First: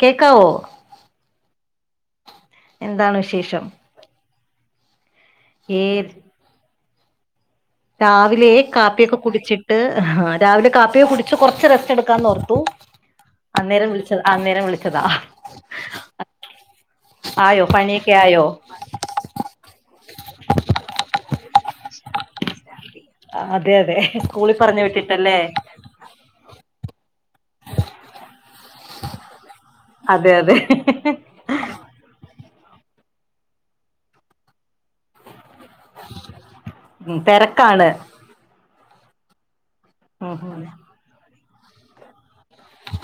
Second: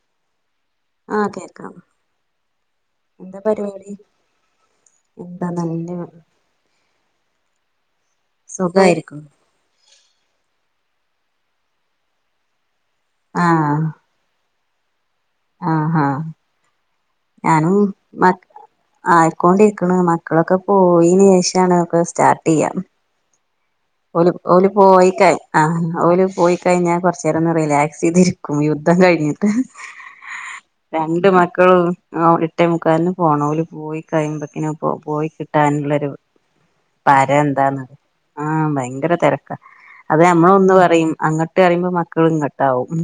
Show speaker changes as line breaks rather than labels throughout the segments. കേക്കാവോ
ആഹ് കേക്കാം
എന്താണ്
എന്താ
വിശേഷം
പരിപാടി എന്താ
ഏ
നല്ല
രാവിലെ കാപ്പിയൊക്കെ
സുഖായിരിക്കും
കുടിച്ച് ട്ട് അഹാ രാവിലെ കാപ്പി കുടിച്ച് കൊറച്ച് റസ്റ്റ് എട്ക്കാന്നേർത്തു
ആഹ്
അന്നേരം വിളി അന്നേരം വിളിച്ചതാ
ആഹ് ഹാ
ആയോ
ഞാനും
പണിയൊക്കെ
മറ്റ്
ആയോ
ആയിക്കൊണ്ടിരിക്ക്ണ്. മക്കളൊക്കെ പോയീന് ശേഷാണ്ക്കെ സ്റ്റാർട്ട് ചെയ്യാ.
ആഹ് അതെ അതെ.
ഒല്
സ്കൂളിൽ
ഓല്
പറഞ്ഞു വിട്ടിട്ടല്ലേ
പോയിക്കെയിഞാ ഓല് പോയി കഴിഞ്ഞാ കെർച്ച് നേരെന്ന് റിലാക്സ് ചെയ്തിരിക്കും യുദ്ധം കഴിഞ്ഞ്
അതെ അതെ
രണ്ട് മക്കളും ഓ എട്ടേ മുക്കാലിന് പോണം ഓല് പോയി കയ്പേക്കിനെക്കെ പോയികി കിട്ടാനുള്ളൊരു
ഉം
പരം ന്താന്ന.
തിരക്കാണ്
ആഹ് ഭയങ്കര തെരക്കാ അത്
ഉം ഉം
നമ്മളൊന്ന് പറയും അങ്ങെട്ട് പറയുമ്പോ മക്കൾ ഇങ്ങട്ട് താവും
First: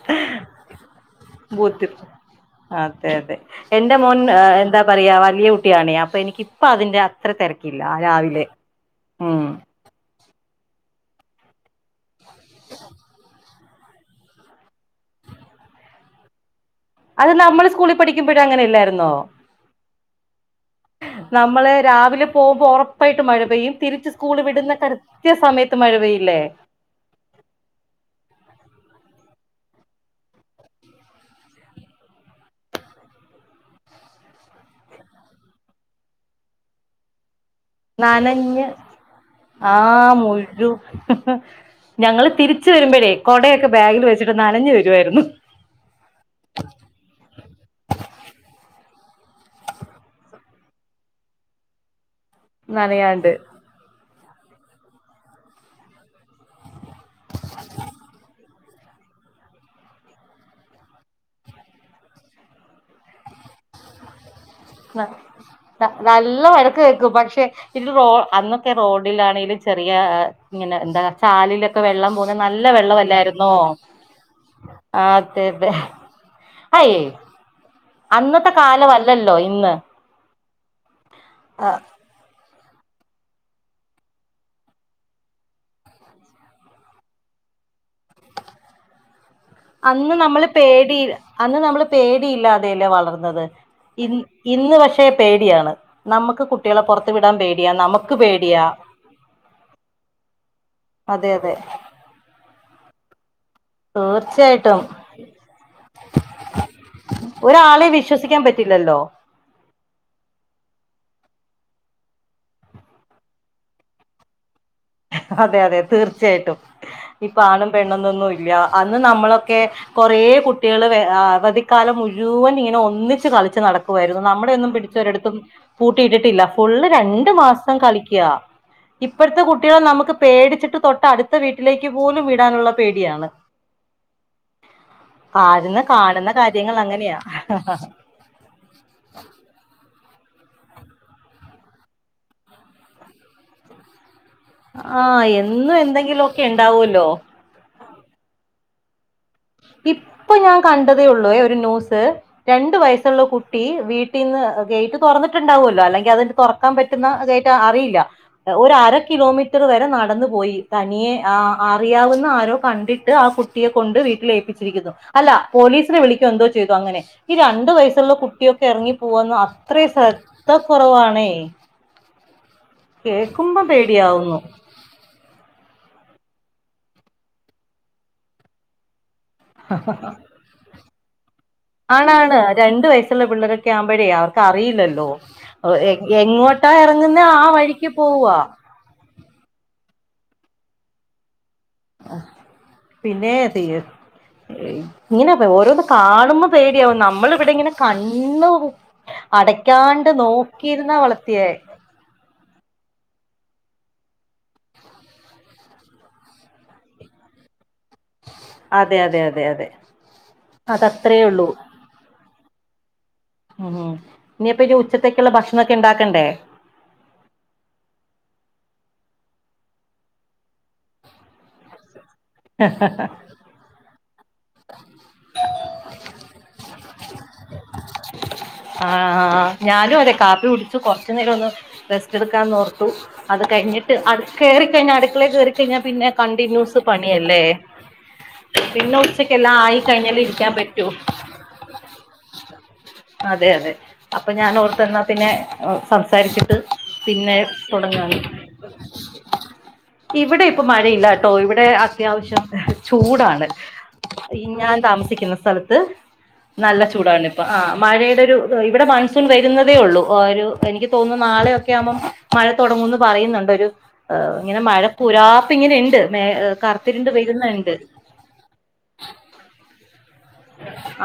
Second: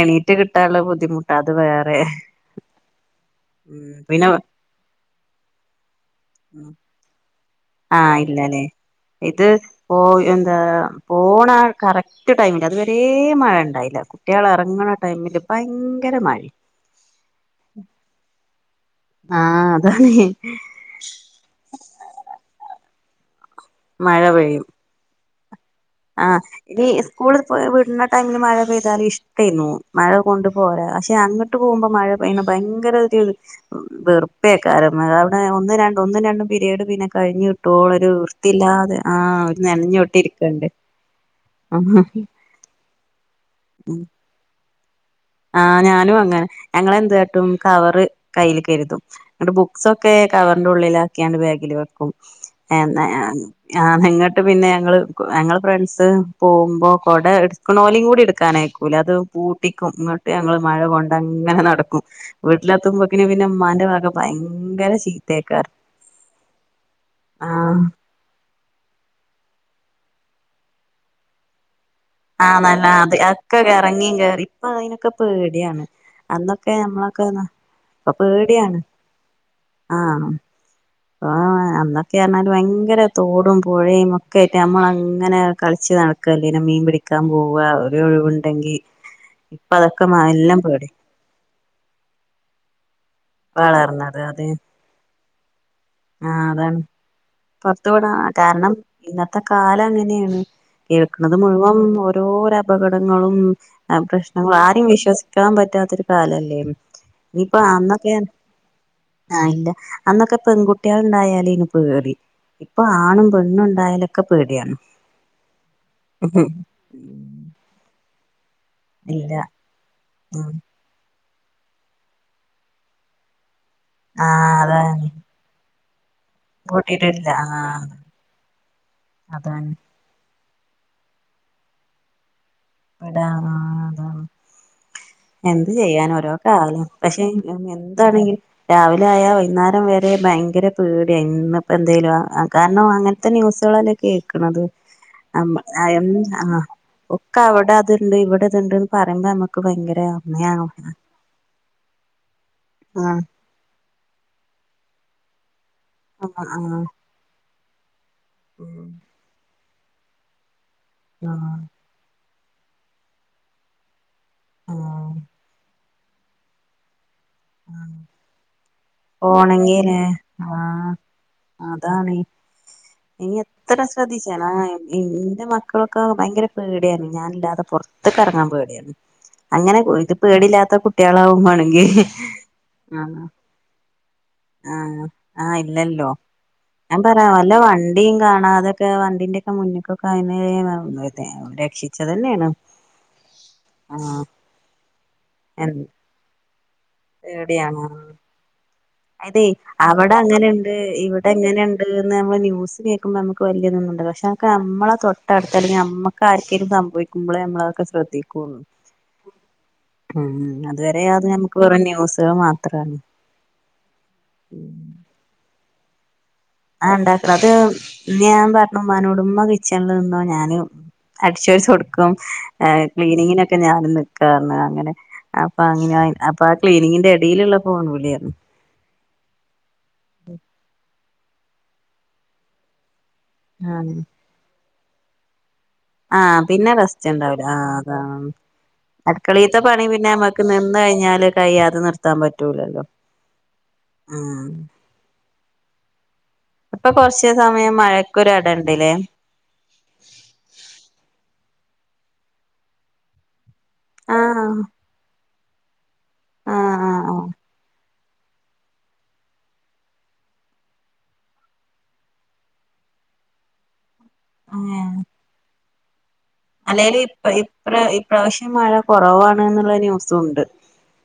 എണീറ്റ് കിട്ടാള്ള ബുദ്ധിമുട്ടത്
ബൂത്തി
വേറെ
അതെ അതെ
ഉം
എൻറെ മോൻ
പിന്നെ
എന്താ പറയാ വലിയ കുട്ടിയണ് അപ്പൊ എനിക്കിപ്പതിന്റെ അത്ര തിരക്കില്ല രാവിലെ ഉം.
പോയ് എന്താ പോണ കറക്റ്റ് ടൈമില് അത് വരെ മഴണ്ടായില്ല. കുട്ടള് എറങ്ങ്ണ ടൈമില് ഭയങ്കര മഴിം
അത് നമ്മൾ സ്കൂളിൽ പഠിക്കുമ്പഴും അങ്ങനെല്ലായിന്നോ.
ആഹ് അതാണ് ഹ്. ഹ്
നമ്മള് രാവിലെ പോവുമ്പോ ഒറപ്പായിട്ടും മഴ പെയ്യും. തിരിച്ച്
മഴ
സ്കൂള്
പെയ്യും
വിടുന്ന തര കൃത്യ സമയത്ത് മഴ പെയ്യില്ലേ.
ഈ സ്കൂൾ വിട്ണ ടൈമില് മഴ പെയ്താല് ഇഷ്ടൈന്നു മഴ കൊണ്ടു പോരാ പക്ഷെ അങ്ങട്ട് ങ്ങേട്ട് പേവുമ്പോ മഴ പെയ്യ്ണ ഭയങ്കരത് വെറുപ്പേക്കാരം മഴാൾന് ഒന്നും രണ്ടും ഒന്നും രണ്ടും പിരെഡ് പിന്നെ കഴിഞ്ഞുകി ട്ടേളൊരു
നനഞ്ഞ്
വൃത്തിയില്ലാതെ ആഹ് ഒരു നനഞ്ഞോട്ടി ഇരിക്കണ്ട്.
ഹ ഹ ഞങ്ങള് തിരിച്ച് വരുമ്പഴേ കൊടയൊക്കെ
ഉം
ബാഗില് വെച്ചിട്ട് നനഞ്ഞ് വെരുവായിരുന്നു.
ആഹ് ഞാനും അങ്ങനെ ഞങ്ങളെന്താട്ടും കവറ് കയ്യിൽ കരുതും ന്നെട്ട് ബുക്സൊക്കെ കവർന്റെ ഉള്ളിലാക്കിയാഇണ്ട് ബാഗിൽ വെക്കും. ഏന്ന
നനയാണ്ട്
ഞാൻ. ആഹ് നിങ്ങെട്ട് പിന്നെ ഞങ്ങള് ഞങ്ങള് ഫ്രണ്ട്സ് പോവുമ്പോ കൊട എട് ക്ണോലിം കൂടി എടുക്കാനയക്കൂല അത് പൂട്ടിക്കും. ട്ട് ഞങ്ങൾ മഴ കൊണ്ടങ്ങനെ നടക്കും വീട്ടിലെത്തുമ്പോക്കിന് പിന്നെ മ്മാന്റെ വക ഭയങ്കെ
നല്ല വഴക്ക് കേക്കും പക്ഷെ
ആഹ്
ഇന്ന് റേ അന്ന് ത്തെ റോഡിലാണെങ്കിലും ചെറിയാ ഇങ്ങനെ ന്താ ചാലിലെക്കെ വെള്ളം പെന്തി.
ആഹ് നല്ലാ അത് അക്കെ എറങ്ങിം കേറിം പ്പൊ
ആ
അതിനൊക്കെ
അതെ അതെ
പേടിയാണ്. അന്നെക്കെ
അയേ
നമ്മളൊക്കെന്നാ
അന്നത്തെ കാലവല്ലല്ലോ ഇന്ന്
ആഹ് [unintelligible] ക്കെ പറ്ഞ്ഞാല് ഭയങ്കര തോടും പുഴയും ഒക്കെ ആയിട്ട് നമ്മളങ്ങനെ കളിച്ച് നടക്കല്ലയ്ന്നേ മീൻ പിടി ക്കാൻ പോവാ ഒര് ഒഴിവുണ്ടെങ്കി ഇപ്പ അതൊക്കെ
അന്ന് നമ്മള്
എല്ലാം
പേടി അന്ന് നമ്മള് പേടിയില്ലാതെല്ലേ വളർ ന്നത് ഇ
വളർന്നത് അത്
ഇന്ന് പക്ഷേ പേടിയാണ് നമുക്ക് കുട്ടിയാളെ പെർത്
പെർത്ത് പേണ കാരണം ഇന്നത്തെ കാലം അങ്ങനെണ്
അതെ
കേൾക്കണത്
അതെ
മുഴുവൻ ഓരോര അപകടങ്ങളും ആ പ്രശ്നങ്ങളും
തീർച്ചയായിട്ടും
ആരിം വിശ്വസിക്കാൻ പറ്റാത്തൊരു കാലല്ലേ ഇനിയിപ്പ
ഒരാളെ
അന്നൊക്കെ
വിശ്വസിക്കാൻ പറ്റില്ലല്ലോ
ആഹ് ഇല്ല അന്നൊക്കെ പെൺകുട്ടിയാൾ ഇണ്ടായാലേനി പേടി ഇപ്പൊ ആണും പെണ്ണും ഇണ്ടായലൊക്കെ പേടിയാണ്
അതെ അതെ
ഉം
തീർച്ചയായിട്ടും ഇപ്പ ആണും പെണ്ണു ന്നൊന്നും ഇല്ല അന്ന്
ഇല്ല
നമ്മളൊക്കെ കൊറേ
ഉം
കുട്ടിയേള് വേ ആഹ് അവധി കാലം മുഴുവൻ ഇങ്ങനെ ഒന്നിച്ച് കളിച്ച് നടക്കുവായിരുന്നു നമ്മുടെ
ആഹ്
ഒന്നും
അതാണ്
പിടിച്ച്ഒരിടത്തും പൂട്ടിയിട്ടിട്ടില്ല ഫുള്ള്
കൂട്ടിട്ടില്ല
രണ്ട് മാസം
ആഹ്
കളിക്ക ഇപ്പഴത്തെ കുട്ട
അതാണ്
നമുക്ക് പേടിച്ചിട്ട് തൊട്ട് അടുത്ത വീട്ടിലേക്ക് പോലും വിടാനുള്ള
അതാ
പേടിയാണ്
ആ അതാണ് എന്ത്
ആരുന്ന്
ചെയ്യാന
കാണുന്ന
ഓരോ
കാര്യങ്ങൾ
കാലം
അങ്ങനെയാ
പക്ഷെ എന്താണെങ്കി രാവിലെ ആയാ വൈന്നാരം വരെ ഭയങ്കര പേടിയാ ഇന്ന് ഇപ്പം എന്തേലും അ അ കാരണം അങ്ങൻ ത്തെ ന്യൂസുകളല്ലേ കേൾക്ക്ണത് അം അയമ് ആഹ്
ലോ
ക്ക അവിടെ അത്ണ്ട് ഇവിടെ ഇത്ണ്ട്ന്ന് പറിയ്മ്പ നമ്മക്ക്
ഇപ്പ ഞാൻ കണ്ടതേ ഒള്ളൂ ഏ ഒരു ന്യൂസ് രണ്ടു
ആഹ് ആഹ്
വയസ്സുള്ള കു ട്ടി വീട്ടിന്ന് ഗേറ്റ് തുറന്നിട്ട്ണ്ടാവുല്ലോ അല്ലെങ്കി അത്
ആഹ്
തൊറക്കാൻ
ആഹ്
പറ്റുന്ന ഗേറ്റ് അറിയില്ല ഒര അര കിലോമീറ്റർ വരെ നടന്നു പോയി തനിയെ ആ
ആഹ്
അറിയാവുന്ന ആരോ കണ്ടിട്ട് ആ കുട്ടിയെ കൊണ്ട് വീട്ടിൽ ഏൽപ്പിച്ചിരിക്കുന്നു
ആഹ്
അല്ല പോലീസ് വിളിക്കോ എന്തോ ചെയ്തു അങ്ങനെ ഈ രണ്ടു
ആഹ്
വയസ്സുള്ള കുട്ടിയൊക്കെ ഇറങ്ങി പോവാന്ന അത്രയും
പോണെങ്കില്
ശ്രദ്ധ
ആഹ്
കൊറവാണേ
അതാണ് ഇനി എത്ര ശ്രദ്ധിച്ചാ
പേടിയാവുന്നു
നാ ഇന്റെ മക്കൾക്കെ ഭയങ്കര പേടി ഏനി ഞാനില്ലാതെ പൊറ്ത്ത്ക്ക് എറങ്ങാൻ പേടിയാണ് അങ്ങനെ ഇത് പേടില്ലാത്ത കുട്ടികളാവും മാണെങ്കി
ആണാണ് രണ്ട് വയസുള്ള പിള്ളരൊക്കെ ആവുമ്പഴേ അവർ ക്ക്
ആഹ്
അറിയില്ലല്ലോ
ആഹ്
എ
ഇല്ലല്ലോ
എങ്ങോട്ടാ എറങ്ങുന്ന ആ വഴിക്ക് പോവാ
ക്കെ വണ്ടിന്റെ ഒക്കെ മുന്നേക്കൊക്കെ ആയിന്നെ [unintelligible] രക്ഷി
ആ പിന്നെ തീരു
ആഹ്
ഇങ്ങനെപ്പ
എന്ത്
ഓരോന്ന് കാണുമ്പം പേടിയാവും നമ്മള്ഇവിടെ ഇങ്ങനെ
പേടിയാണ്
കണ്ണു
അതെ അവിടെ അങ്ങനെണ്ട് ഇവിടെ
വളർത്തിയേ
എങ്ങനെ ണ്ട് ന്ന് നമ്മള് ന്യൂസ് കേക്കുമ്പോ നമക്ക് വല്ല്യയ തൊന്നുണ്ടാകൂല പക്ഷെ അതക്കെ നമ്മളെ തൊട്ടടുത്ത് അല്ലെങ്കിൽ നമക്ക് ആർക്കെങ്കിലും സംഭവി ക്കുമ്പളെ നമ്മള് അതെക്കെ ശ്ര ദ്ധ്രി ക്കൊള്ളൂ
അതെ അതെ അതെ അതെ
അതുവരെ അത് വരെ
അതത്രേ
അത്
ഉള്ളൂ
നമ്മുക്ക് വെറും ന്യൂസുകൾ മാത്രണ്
മ് ഇനിയിപ്പൊ ഇജ് ഉച്ചത്തെക്കുള്ള ഭക്ഷണംക്കെ ഉണ്ടാക്കണ്ടേ
ആഹ് ണ്ടാകണ്ണം അത് ഞാൻ പറഞ്ഞു ഉമ്മാനോട് ഉമ്മ കിച്ചണില് നിന്നോ ഞാന് അടിചോരി തൊടക്കും ക്ലീനിങ്ങിനൊക്കെ ഞാനും നിക്കാന്ന് അങ്ങനെ അപ്പൊ അങ്ങനെ അപ്പൊ ആ ക്ലീനിങ്ങിന്റെ എടേല്ള്ള ഫോൺ വിളിയാണ്
ആഹ് ഞാനും അതെ കാപ്പി കുടിച്ചു കൊറച്ചു നേരം ഒന്ന് റെസ്റ്റ് എടുക്കാന്ന് ഓർത്തു അത് കഴിഞ്ഞിട്ട് അത് കേറിക്കഴിഞ്ഞാല് അടുക്കളെ കേറിക്കഴിഞ്ഞാ പിന്നെ കണ്ടിന്യൂസ്
നിച്ചണ്ടാവൂല
പണിയല്ലേ
ആഹ് അതാണ്
പിന്നെ ഉച്ചക്കെല്ലാം
അടുക്കളിത്തെ
ആയി
പണി പിന്നെ
കഴിഞ്ഞാല്
നമ്മക്ക്
ഇരിക്കാൻ
നിന്ന
പറ്റൂ
കഴിഞ്ഞാല് കയ്യാതെ നിർത്താൻ പറ്റൂലല്ലോ
അതെ അതെ അപ്പോ
ആഹ്
ഞാൻ ഓർത്ത് എന്നാ പിന്നെ സംസാരിച്ചിട്ട്
ഇപ്പോ
പിന്നെ
കൊറച്ച്സമയം മഴക്കൊരു എടണ്ട്ലെ
ഇവടെ ഇപ്പോ മഴയില്ല ട്ടോ ഇവടെ അത്യാവശ്യം ഏഹ് ചൂടാണ് ഈ
ആഹ്
ഞാൻ താമസിക്കുന്ന സ്ഥലത്ത്
ആഹ്
നല്ല
ആഹ്
ചൂടാണ്
ആഹ്
ഇപ്പ ആ മഴേടെ ഒരു ഇവടെ മൺസൂൺ വരുന്നതേ ഒള്ളൂ ഒരു എനിക്ക് തോന്നുന്നു നാളെയൊ ക്കെയാമ്പോ മഴ തൊടങ്ങുന്ന് പറയുന്നോണ്ട് ഒരു ഇങ്ങനെ മഴ പുരാപ്പ് ഇങ്ങനെണ്ട് മേ
അല്ലേല്ല്
കറുത്തിരുണ്ട്
ഇപ്പ
വരുന്നുണ്ട്
ഇപ ഇപ്രാശ്യം മഴകൊറവാണ് എന്നുള്ള ന്യൂസുവോണ്ട്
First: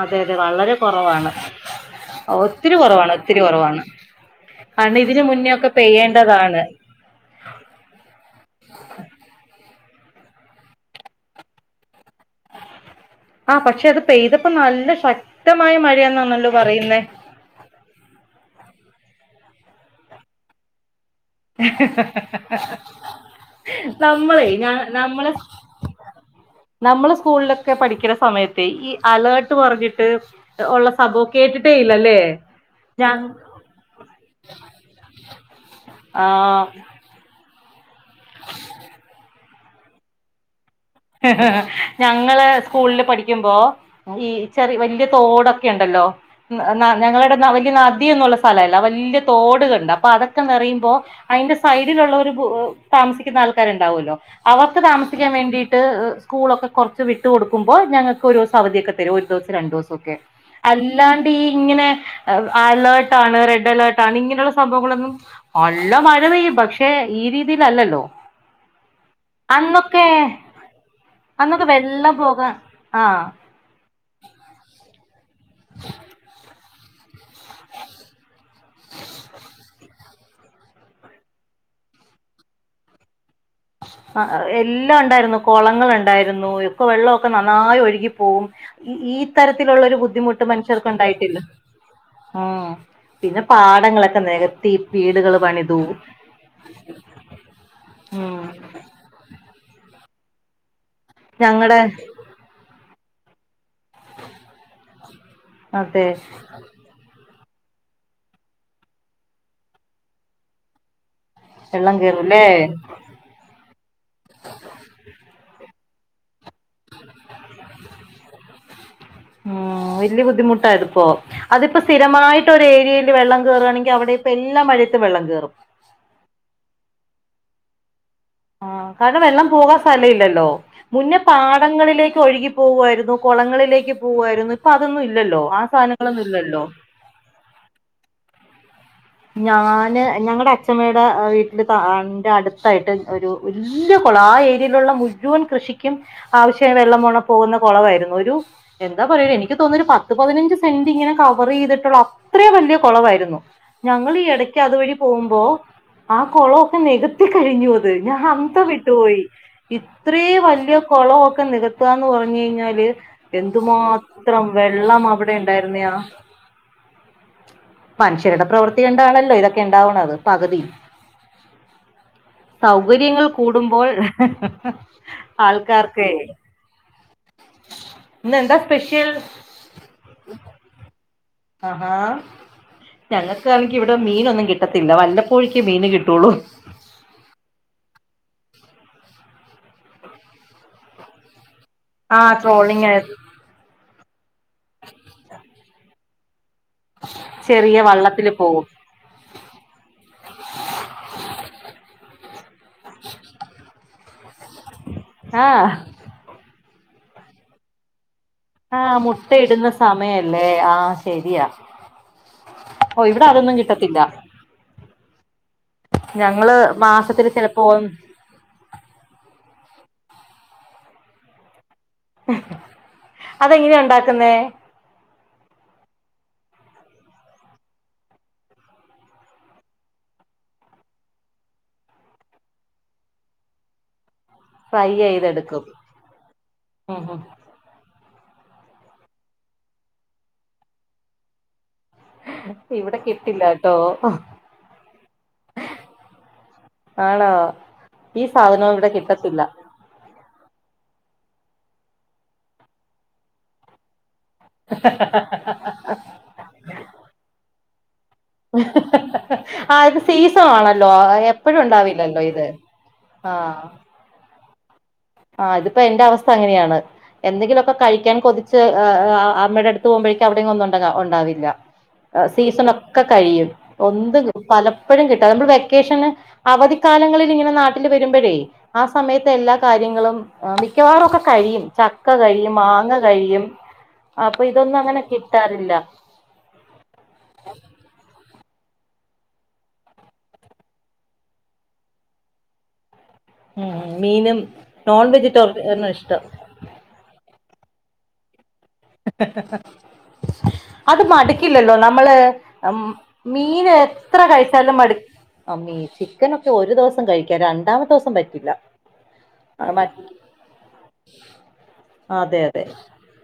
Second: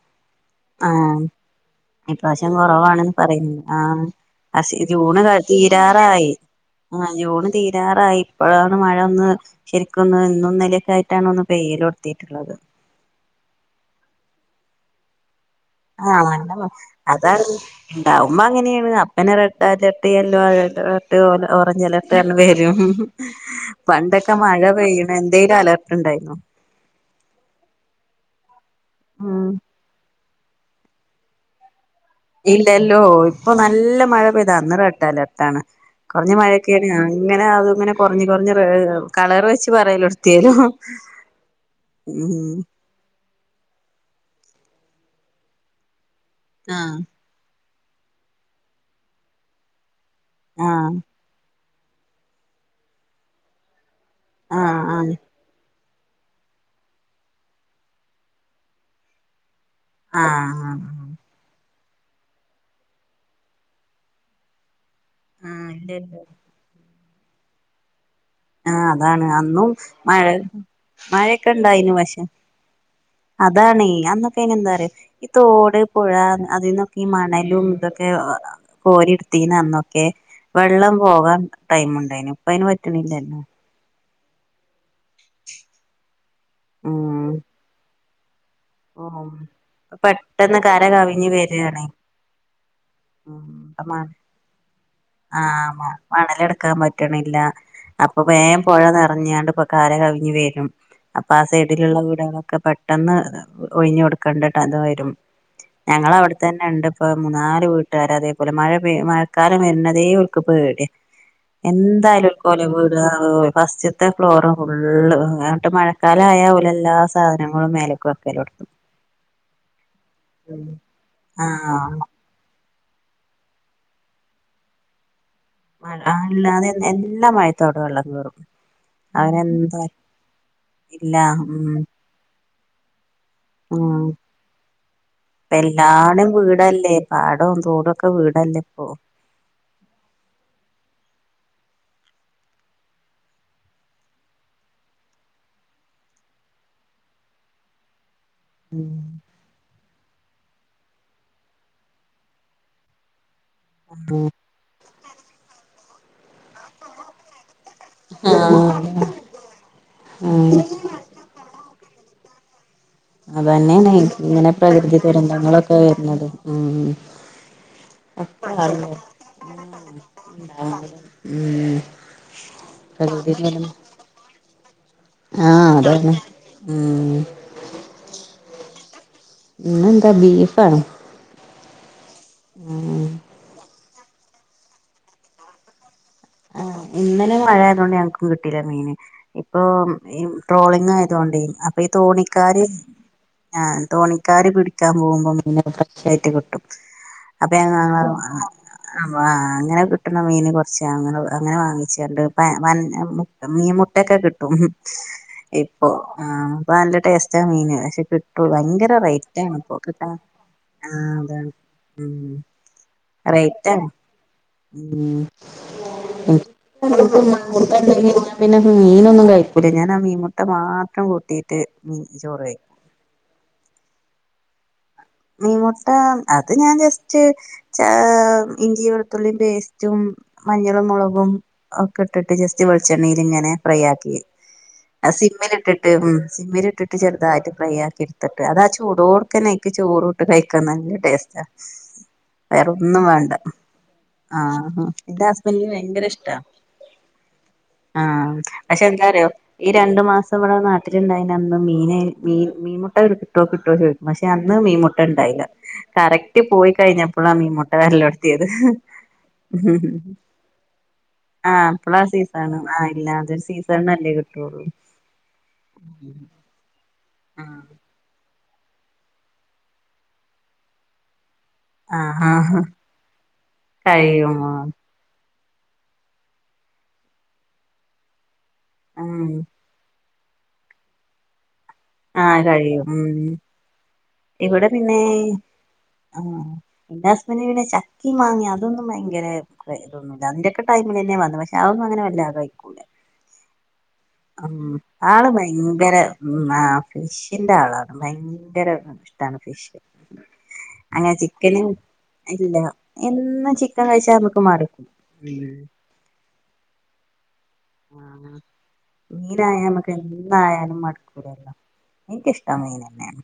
അതെ അതെ വളരെ കൊറവാണ്
ഇപ്രാശ്യം കൊറവാണ്ന്ന് പറയുന്ന് ആഹ് [unintelligible]
കാരണം
ജൂണ്
ഇതിന് മുന്നേ ഒക്കെ
തീരാറായി.
പെയ്യേണ്ടതാണ്
ആഹ് ജൂണ് തീരാറായി ഇപ്പോഴാണ് മഴൊന്ന് ശെരിക്കൊന്ന് ഇന്നും ഇന്നലൊക്കെയായിട്ടാണ് ഒന്ന് പെയ്യല്തൊടത്തീട്ട്ള്ളത്.
ആഹ് പക്ഷെ അത് പെയ്തപ്പോ നല്ല ശക്തമായ മഴയന്നാണല്ലോ പറയുന്നേ.
താണ് ഇണ്ടാവുമ്പ അങ്ങനേണ് അപ്പനെ red alert yellow alert orange alert [unintelligible] വരും. പണ്ടൊക്കെ
നമ്മളെ
മഴ
ഞാ
പെയ്യണ്
നമ്മളെ
എന്തേലും അലർട്ട് ഇണ്ടായിന്നോ.
നമ്മള് സ്കൂളിലൊക്കെ പഠിക്കണ സമയത്തേ ഈ
ഉം
അലേർട്ട് പറഞ്ഞിട്ട് ഒള്ള സംഭവം കേട്ടിട്ടേ ഇല്ലല്ലേ?
ഇല്ലല്ലോ
ഞാൻ
ഇപ്പോ നല്ല മഴ പെയ്താ അന്ന് റെഡ് അലർട്ടാണ്. കൊറഞ്ഞ
ആഹ്
മഴയൊക്കേണ് അങ്ങനെ അത് ഇങ്ങനെ കൊറഞ്ഞ് കൊറഞ്ഞ് കളർ വെച്ച് പറയല് തൊടത്തേലോഹ്
ഞങ്ങള് സ്കൂളില് ‌പഠിക്കുമ്പോ ഈ ചെറി വല്യ തോടൊക്കെ ഒണ്ടല്ലോ മ്മ് നാ
ആഹ്
ഞങ്ങളേടെ വല്ല്യ നദിയൊന്നുള്ള സ്ഥലല്ല വല്ല്യ തോട്ണ്ട് അപ്പോ അതൊക്കെ നെറയുമ്പോ
ആഹ്
അയിൻ്റെ സൈഡിലുള്ളോര് പു താമസിക്കുന്ന ആൾക്കാര് ഇണ്ടാവുലോ അവർക്ക്
ആഹ്
താമസിക്കാൻ വേണ്ടീ ട്ട് സ്കൂളൊക്കെ കൊറച്ച് വിട്ട് കൊടുക്കുമ്പോ ഞങ്ങക്ക് ഒരു ദിവസം അവധിയൊക്കെ തരും ഒരു ദിവസം രണ്ട് ദിവസ കെ
ആഹ്
അല്ലാ ഈ ഇങ്ങനെ അലേർട്ടാണ് റെഡ് അലേർട്ടാണ്ണ് ഇങ്ങനെയുള്ള സംഭവങ്ങളൊന്നും
ആഹ്
നല്ല
ഇല്ലല്ല
മഴ പെയ്യും പക്ഷെ ഈ രീതിലല്ലല്ലോ.
ആഹ് അതാണ് അന്നും മഴ മഴെക്കെ
അന്നൊക്കെ
ഇണ്ടായിനു
വെള്ളം
പക്ഷെ
പോകാൻ ആഹ്
അ ഇതാണേയ് അന്നൊക്കെ എങ്ങനേന്നറിയോ ഈ തോട് പുഴ അതിന്നൊ ഈ മണലും ഇതോക്കെ ആഹ് കോരിടിത്തീന്ന് അന്നൊക്കെ വെള്ളം പോകാൻ ടൈമുണ്ടായിനു ഇപ്പ അയിന് പറ്റ്ണില്ലല്ലോ [unintelligible]
ആഹ് എല്ലാം ഇണ്ടാരുന്നു കൊളങ്ങളുണ്ടാരുന്നു ഒക്കെ വെള്ളൊക്കെ
ഉം
നന്നായി ഒഴുകിപ്പോവും ഈ
ഉം
ഈത്തരത്തിലൊള്ളോരു ബുദ്ധിമുട്ട്
പെട്ടെന്ന് കര
മനുഷ്യർക്ക്
കവിഞ്ഞ്
ഒണ്ടായിട്ടില്ല
വരാണ്
ആഹ് പിന്നെ
ഉം മ
പാടങ്ങളൊക്കെ നെകത്തി വീടുകള്
ആഹ്
പണിതൂ
മ അപ്പോ വേ പൊഴ നിറഞ്ഞാണ്ട് പ കരകവിഞ്ഞു വരും അപ്പ ആ
ഞങ്ങടെ
സൈഡിലുള്ള വീടുകളൊക്കെ പെട്ടെന്ന് ഒഴിഞ്ഞുകൊടുക്കേണ്ടട്ട അത് വരും
അതെ
ഞങ്ങളവിടു തന്നെ ഇണ്ട് ഇപ്പോ മൂന്നാല് വീട്ടുകാര് അതേപോലെ മഴ പെയ മഴക്കാലം വര്ണതേ ഓല്ക്ക് പേടിയാ.
വെള്ളം
എന്തായാലും ഒരു
കേറൂല്ലേ
കൊലവ് [unintelligible] ഫസ്റ്റ്ത്തെ ഫ്ലോറ് ഫുള്ള് ന്നിട്ട് മഴക്കാലം ആയാ ഓല് എല്ലാ സാധനങ്ങളും മേലക്ക് വക്കാ ക്കലോടത്തും
ആ ഇതില് ബുദ്ധിമുട്ടായിത്പ്പോ അതിപ്പോ
ആഹ്
സ്ഥിരമായി ട്ടൊരേരിയയിൽ വെള്ളം കേറേണെങ്കി അവിടെ ഇപ്പ എല്ലാ മഴയത്തും വെള്ളം കേറും.
മഴ അല്ലാതെ എല്ലാ മഴയത്തും അവെടെ വെള്ളം കേറും.
ആ കാരണം വെള്ളം പോവാൻ
അവരെന്താ
സ്ഥല ഇല്ലല്ലോ
ഇല്ല
മുന്നേ
ഉം
പാടങ്ങളിലേക്ക് ഒഴുകി പോവുവായിരുന്നു. കൊളങ്ങളിലേക്ക്
ഉം
പൂവായിരുന്നു ഇപ്പൊ അതൊന്നും ഇല്ലോ ആ സാധനങ്ങളൊന്നും ഇല്ലല്ലോ.
പാടോം തോടൊക്കെ വീടല്ലേ ഇപ്പൊ.
ഞാന് ഞങ്ങടെ അച്മ്മേടെ വീട്ടിൻ്റെ ത അന്റെ അടുത്തായിട്ട് ഒരു വല്ല്യാകൊളം ആ ഏരിയയിലുള്ള മുഴുവൻ കൃഷിക്കും ആവശ്യായ വെള്ളം പോണ പോകുന്ന കൊളവായിരുന്നു ഒരു
ഉം
എന്താ പറയ എനിക്ക് തോന്ന ഒരു പത്ത് പതിനഞ്ച് സെൻ്റിങ്ങനെ കവർ ചെയ്തിട്ടുള്ള അത്രേംവല്ല്യ കൊളവായിരുന്നു. ഞങ്ങള് ഈ ഇടക്ക് അതുവഴി പോവുമ്പോ ആ കൊളവൊക്കെ നികത്തി കഴിഞ്ഞു വ പിന്നെ ഞാൻ
ആഹ്
അന്തംവിട്ടുപോയി. ഇത്രേ
ഉം
വല്ല്യാ കൊളവൊക്കെ നികത്താന്ന് പറഞ്ഞു കഴിഞ്ഞാല്
അതന്നെയാണ്
എന്തുമാത്രം
ഇങ്ങനെ പ്രകൃതി
വെള്ളം അവിടെ
ദുരന്തങ്ങളൊക്കെ
ഉണ്ടായിരുന്നയാ
വരുന്നത് ഉം
മനുഷ്യരുടെ
ഒക്കെ
പ്രവൃത്തി
ആളുകൾ
കണ്ടാണല്ലേ ഇതൊക്കെ ഇണ്ടാവണത് പകുതിയും.
ഉം
സൗകര്യങ്ങള്
പ്രകൃതി ദുരന്തം
കൂടുമ്പോൾ
ആഹ്
ആൾക്കാർക്ക്
അതന്നെ ഉം
ഇന്ന് എന്താ സ്പെഷ്യൽ
ഇന്നെന്താ ബീഫ് ആണ്
ആ ഹാ
ഉം
ഞങ്ങൾക്കാണെങ്കി ഇവിടെ മീനൊന്നും കിട്ടത്തില്ല വല്ലപ്പോഴേക്ക് മീന് കിട്ടുള്ളൂ
ആ ഇന്നലെ മഴ ആയതോണ്ട് ഞങ്ങക്കും കിട്ടീല മീന് ഇപ്പൊ ഈ ട്രോളിങ്ങായതോണ്ടേ അപ്പൊ ഈ
ആ
തോണിക്കാര്
ട്രോളിങ്
ആ തോണിക്കാര് പിടിക്കാൻ പോകുമ്പോ മീനൊക്കെ ഫ്രഷ് ആയിട്ട് കിട്ടും അപ്പ ഞങ്ങ
ചെറിയ വള്ളത്തില് പോകും
വാ അങ്ങനെ കിട്ട്ണ മീന് കുറച്ച് അങ്ങനെ അങ്ങനെ വാങ്ങിച്ചാണ്ട് പാ പൻ മുട് മീ മുട്ടൊക്കെ കി ട്ടും
ആ
ഇപ്പൊ ആ പ്പ നല്ല ടേസ്റ്റാ മീന് പക്ഷെ കി ട്ടു
ആ
ഭയങ്കര
മുട്ടയിടുന്ന
റൈറ്റാണ്പ്പൊ കിട്ടാൻ
സമയല്ലേ
ആ
ശരിയാ
അതാണ് ഉം
ഓ ഇവിടെ അതൊന്നും
റേറ്റാണ്
കിട്ടത്തില്ല
ഉം
ഞങ്ങള് മാസത്തില് ചിലപ്പോ
ഉം പിന്നെ മീനൊന്നും കഴികൂല്ല ഞാൻ ആ മീൻമുട്ട മാത്രം കൂട്ടീട്ട് മീൻ ചോറെയി
അതെങ്ങനെയ ഇണ്ടാക്കുന്നേ?
മീമുട്ട അത് ഞാൻ ജസ്റ്റ് ചാ ഇഞ്ചി വെളുത്തുള്ളി പേസ്റ്റും മഞ്ഞളും മുളകും ഒക്കെട്ടിട്ട് ജസ്റ്റ് വെളിച്ചെണ്ണയിലിങ്ങനെ ഫ്രൈ ആക്കി
ഫ്രൈ
അത്
ചെയ്തെടുക്കും
സിമ്മിലിട്ടിട്ട് ഉം സിമ്മിലിട്ടിട്ട്
ഉം ഉം
ചെറുതായിട്ട് ഫ്രൈ ആക്കി ഇടുത്തിട്ട് അതാ ചൂടോട്ക്കനെ അയ്ക്ക് ചോറ്ട്ട് കയ്ക്കാൻ നല്ല ടേസ്റ്റാ
ഇവിടെ
വേറൊന്നും വേണ്ട
കിട്ടില്ല കേട്ടോ
ആ ന്റെ ഹസ്ബൻ്റിന് ഭയങ്കര ഇഷ്ടാ
ആണോ ഈ
ആഹ്
സാധനവും
പക്ഷെ
ഇവിടെ
എന്താറിയോ?
കിട്ടത്തില്ല
ഈ രണ്ടു മാസം ഇവിടെ നാട്ടിലുണ്ടായിനന്നും മീനെ മീൻ മീൻമുട്ട കിട്ടോ കിട്ടോ ചോയ്ക്കും പക്ഷെ അ ന്ന് മീൻമുട്ട ഉണ്ടായില കറക്റ്റ് പോയി കഴിഞ്ഞപ്പോളാ മീൻമുട്ട വരലൊടുത്തിയത്
ആ ഇത് സീസൺ ആണല്ലോ
ആ
എപ്പോഴും
അപ്പളാ
ഉണ്ടാവില്ലല്ലോ ഇത്
സീസാണ് ആ ഇല്ലാത്തൊരു സീസാണ്നല്ലേ കി ട്ടൊളൂ
ആ ഇതിപ്പൊ എന്റെ അവസ്ഥ അങ്ങനെയാണ് എന്തെങ്കിലൊക്കെ കഴിക്കാൻ കൊതി ച്ച് ആ ആ അമ്മേടെ അടുത്ത് പോകുമ്പോഴേക്ക് അവിടങ്ങും ഒന്നും ഉണ്ടക ഉണ്ടാവില്ല.
ആഹ് ആഹ്
സീസണൊക്കെ കഴിയും
കഴിയും
[unintelligible] പല പ്പോഴും കിട്ടുക. നമ്മൾ വെക്കേഷന് അവധിക്കാലങ്ങളിൽ ഇങ്ങനെ നാട്ടിൽ വരുമ്പോഴേ ആ സമയത്ത്
ഉം
എല്ലാ ര്യങ്ങളും മിക്കവാറു ഒക്കെ കഴിയും. ചക്ക
ആഹ്
കഴിയും മാങ്ങ
ഉം
കഴിയും അപ്പൊ
ഇവിടെ
ഇതൊന്നും
പിന്നെ
അങ്ങനെ കിട്ടാറില്ല.
ആഹ് ന്റെ ഹസ്ബൻ്റിന് പിന്നെ ചക്കേ മാങേമം അതൊന്നും ഭയങ്കര [unintelligible] ന്നുല. അതിന്റെക്ക ടൈമിലെന്നെ വന്ന പക്ഷേ അതന്നും അങ്ങനെ വല്ലാതെ കഴിക്കൂല.
ഉം മീനും
ഉം
നോൺ
ആള്
വെജിറ്റേറിയനും
ഭയങ്കര
ഇഷ്ടം
ഉം ആ ഫിഷിന്റെ ആളാണ്, ഭയങ്കര ഇഷ്ടാണ് ഫിഷ്.
അത്
അങ്ങനെ ചിക്കന്
മടുക്കില്ലല്ലോ നമ്മള്
ഇല്ല
മം
എന്നും
മീന്
ചിക്കൻ കഴിച്ചാ
എത്ര
നമുക്ക്
കഴിച്ചാലും
മടുക്കും
മടു അമ്മീ
ഉം
ചിക്കനൊക്കെ ഒരു ദിവസം കഴിക്കാ രണ്ട്
[unintelligible] മീനായമ്മക്ക് എന്തായാലും മടുക്കൂലല്ലോ.
അതെ
എനിക്കിഷ്ടം
അതെ
മീനന്നെണ്.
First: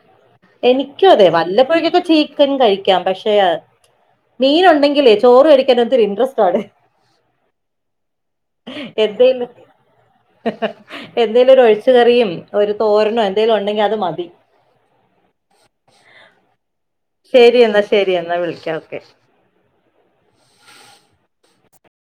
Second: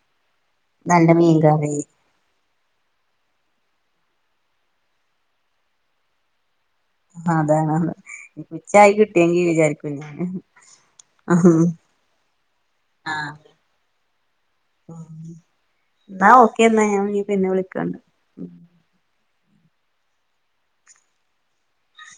എനിക്കും അതെ വല്ലപ്പോഴേക്കൊക്കെ ചീ ക്കൻ കഴിക്കാം, പക്ഷേ മീനുണ്ടെങ്കിലേ ചോറു കഴിക്കാൻ എന്തൊരു ഇൻട്രസ്റ്റ് ആണ്.
അതാണ്ന്ന്.
എന്തേലും എന്തേലും
ആഹ്
ഒരു ഒഴിച്ച് കറിയും, ഒരു തോരനോ എന്തേലും ഉണ്ടെങ്കി അത് മതി.
എന്നാ ഓക്കെന്ന ഞാന്
ശരി എന്നാ ശരി എന്നാ വിളിക്കാ ഓക്കെ.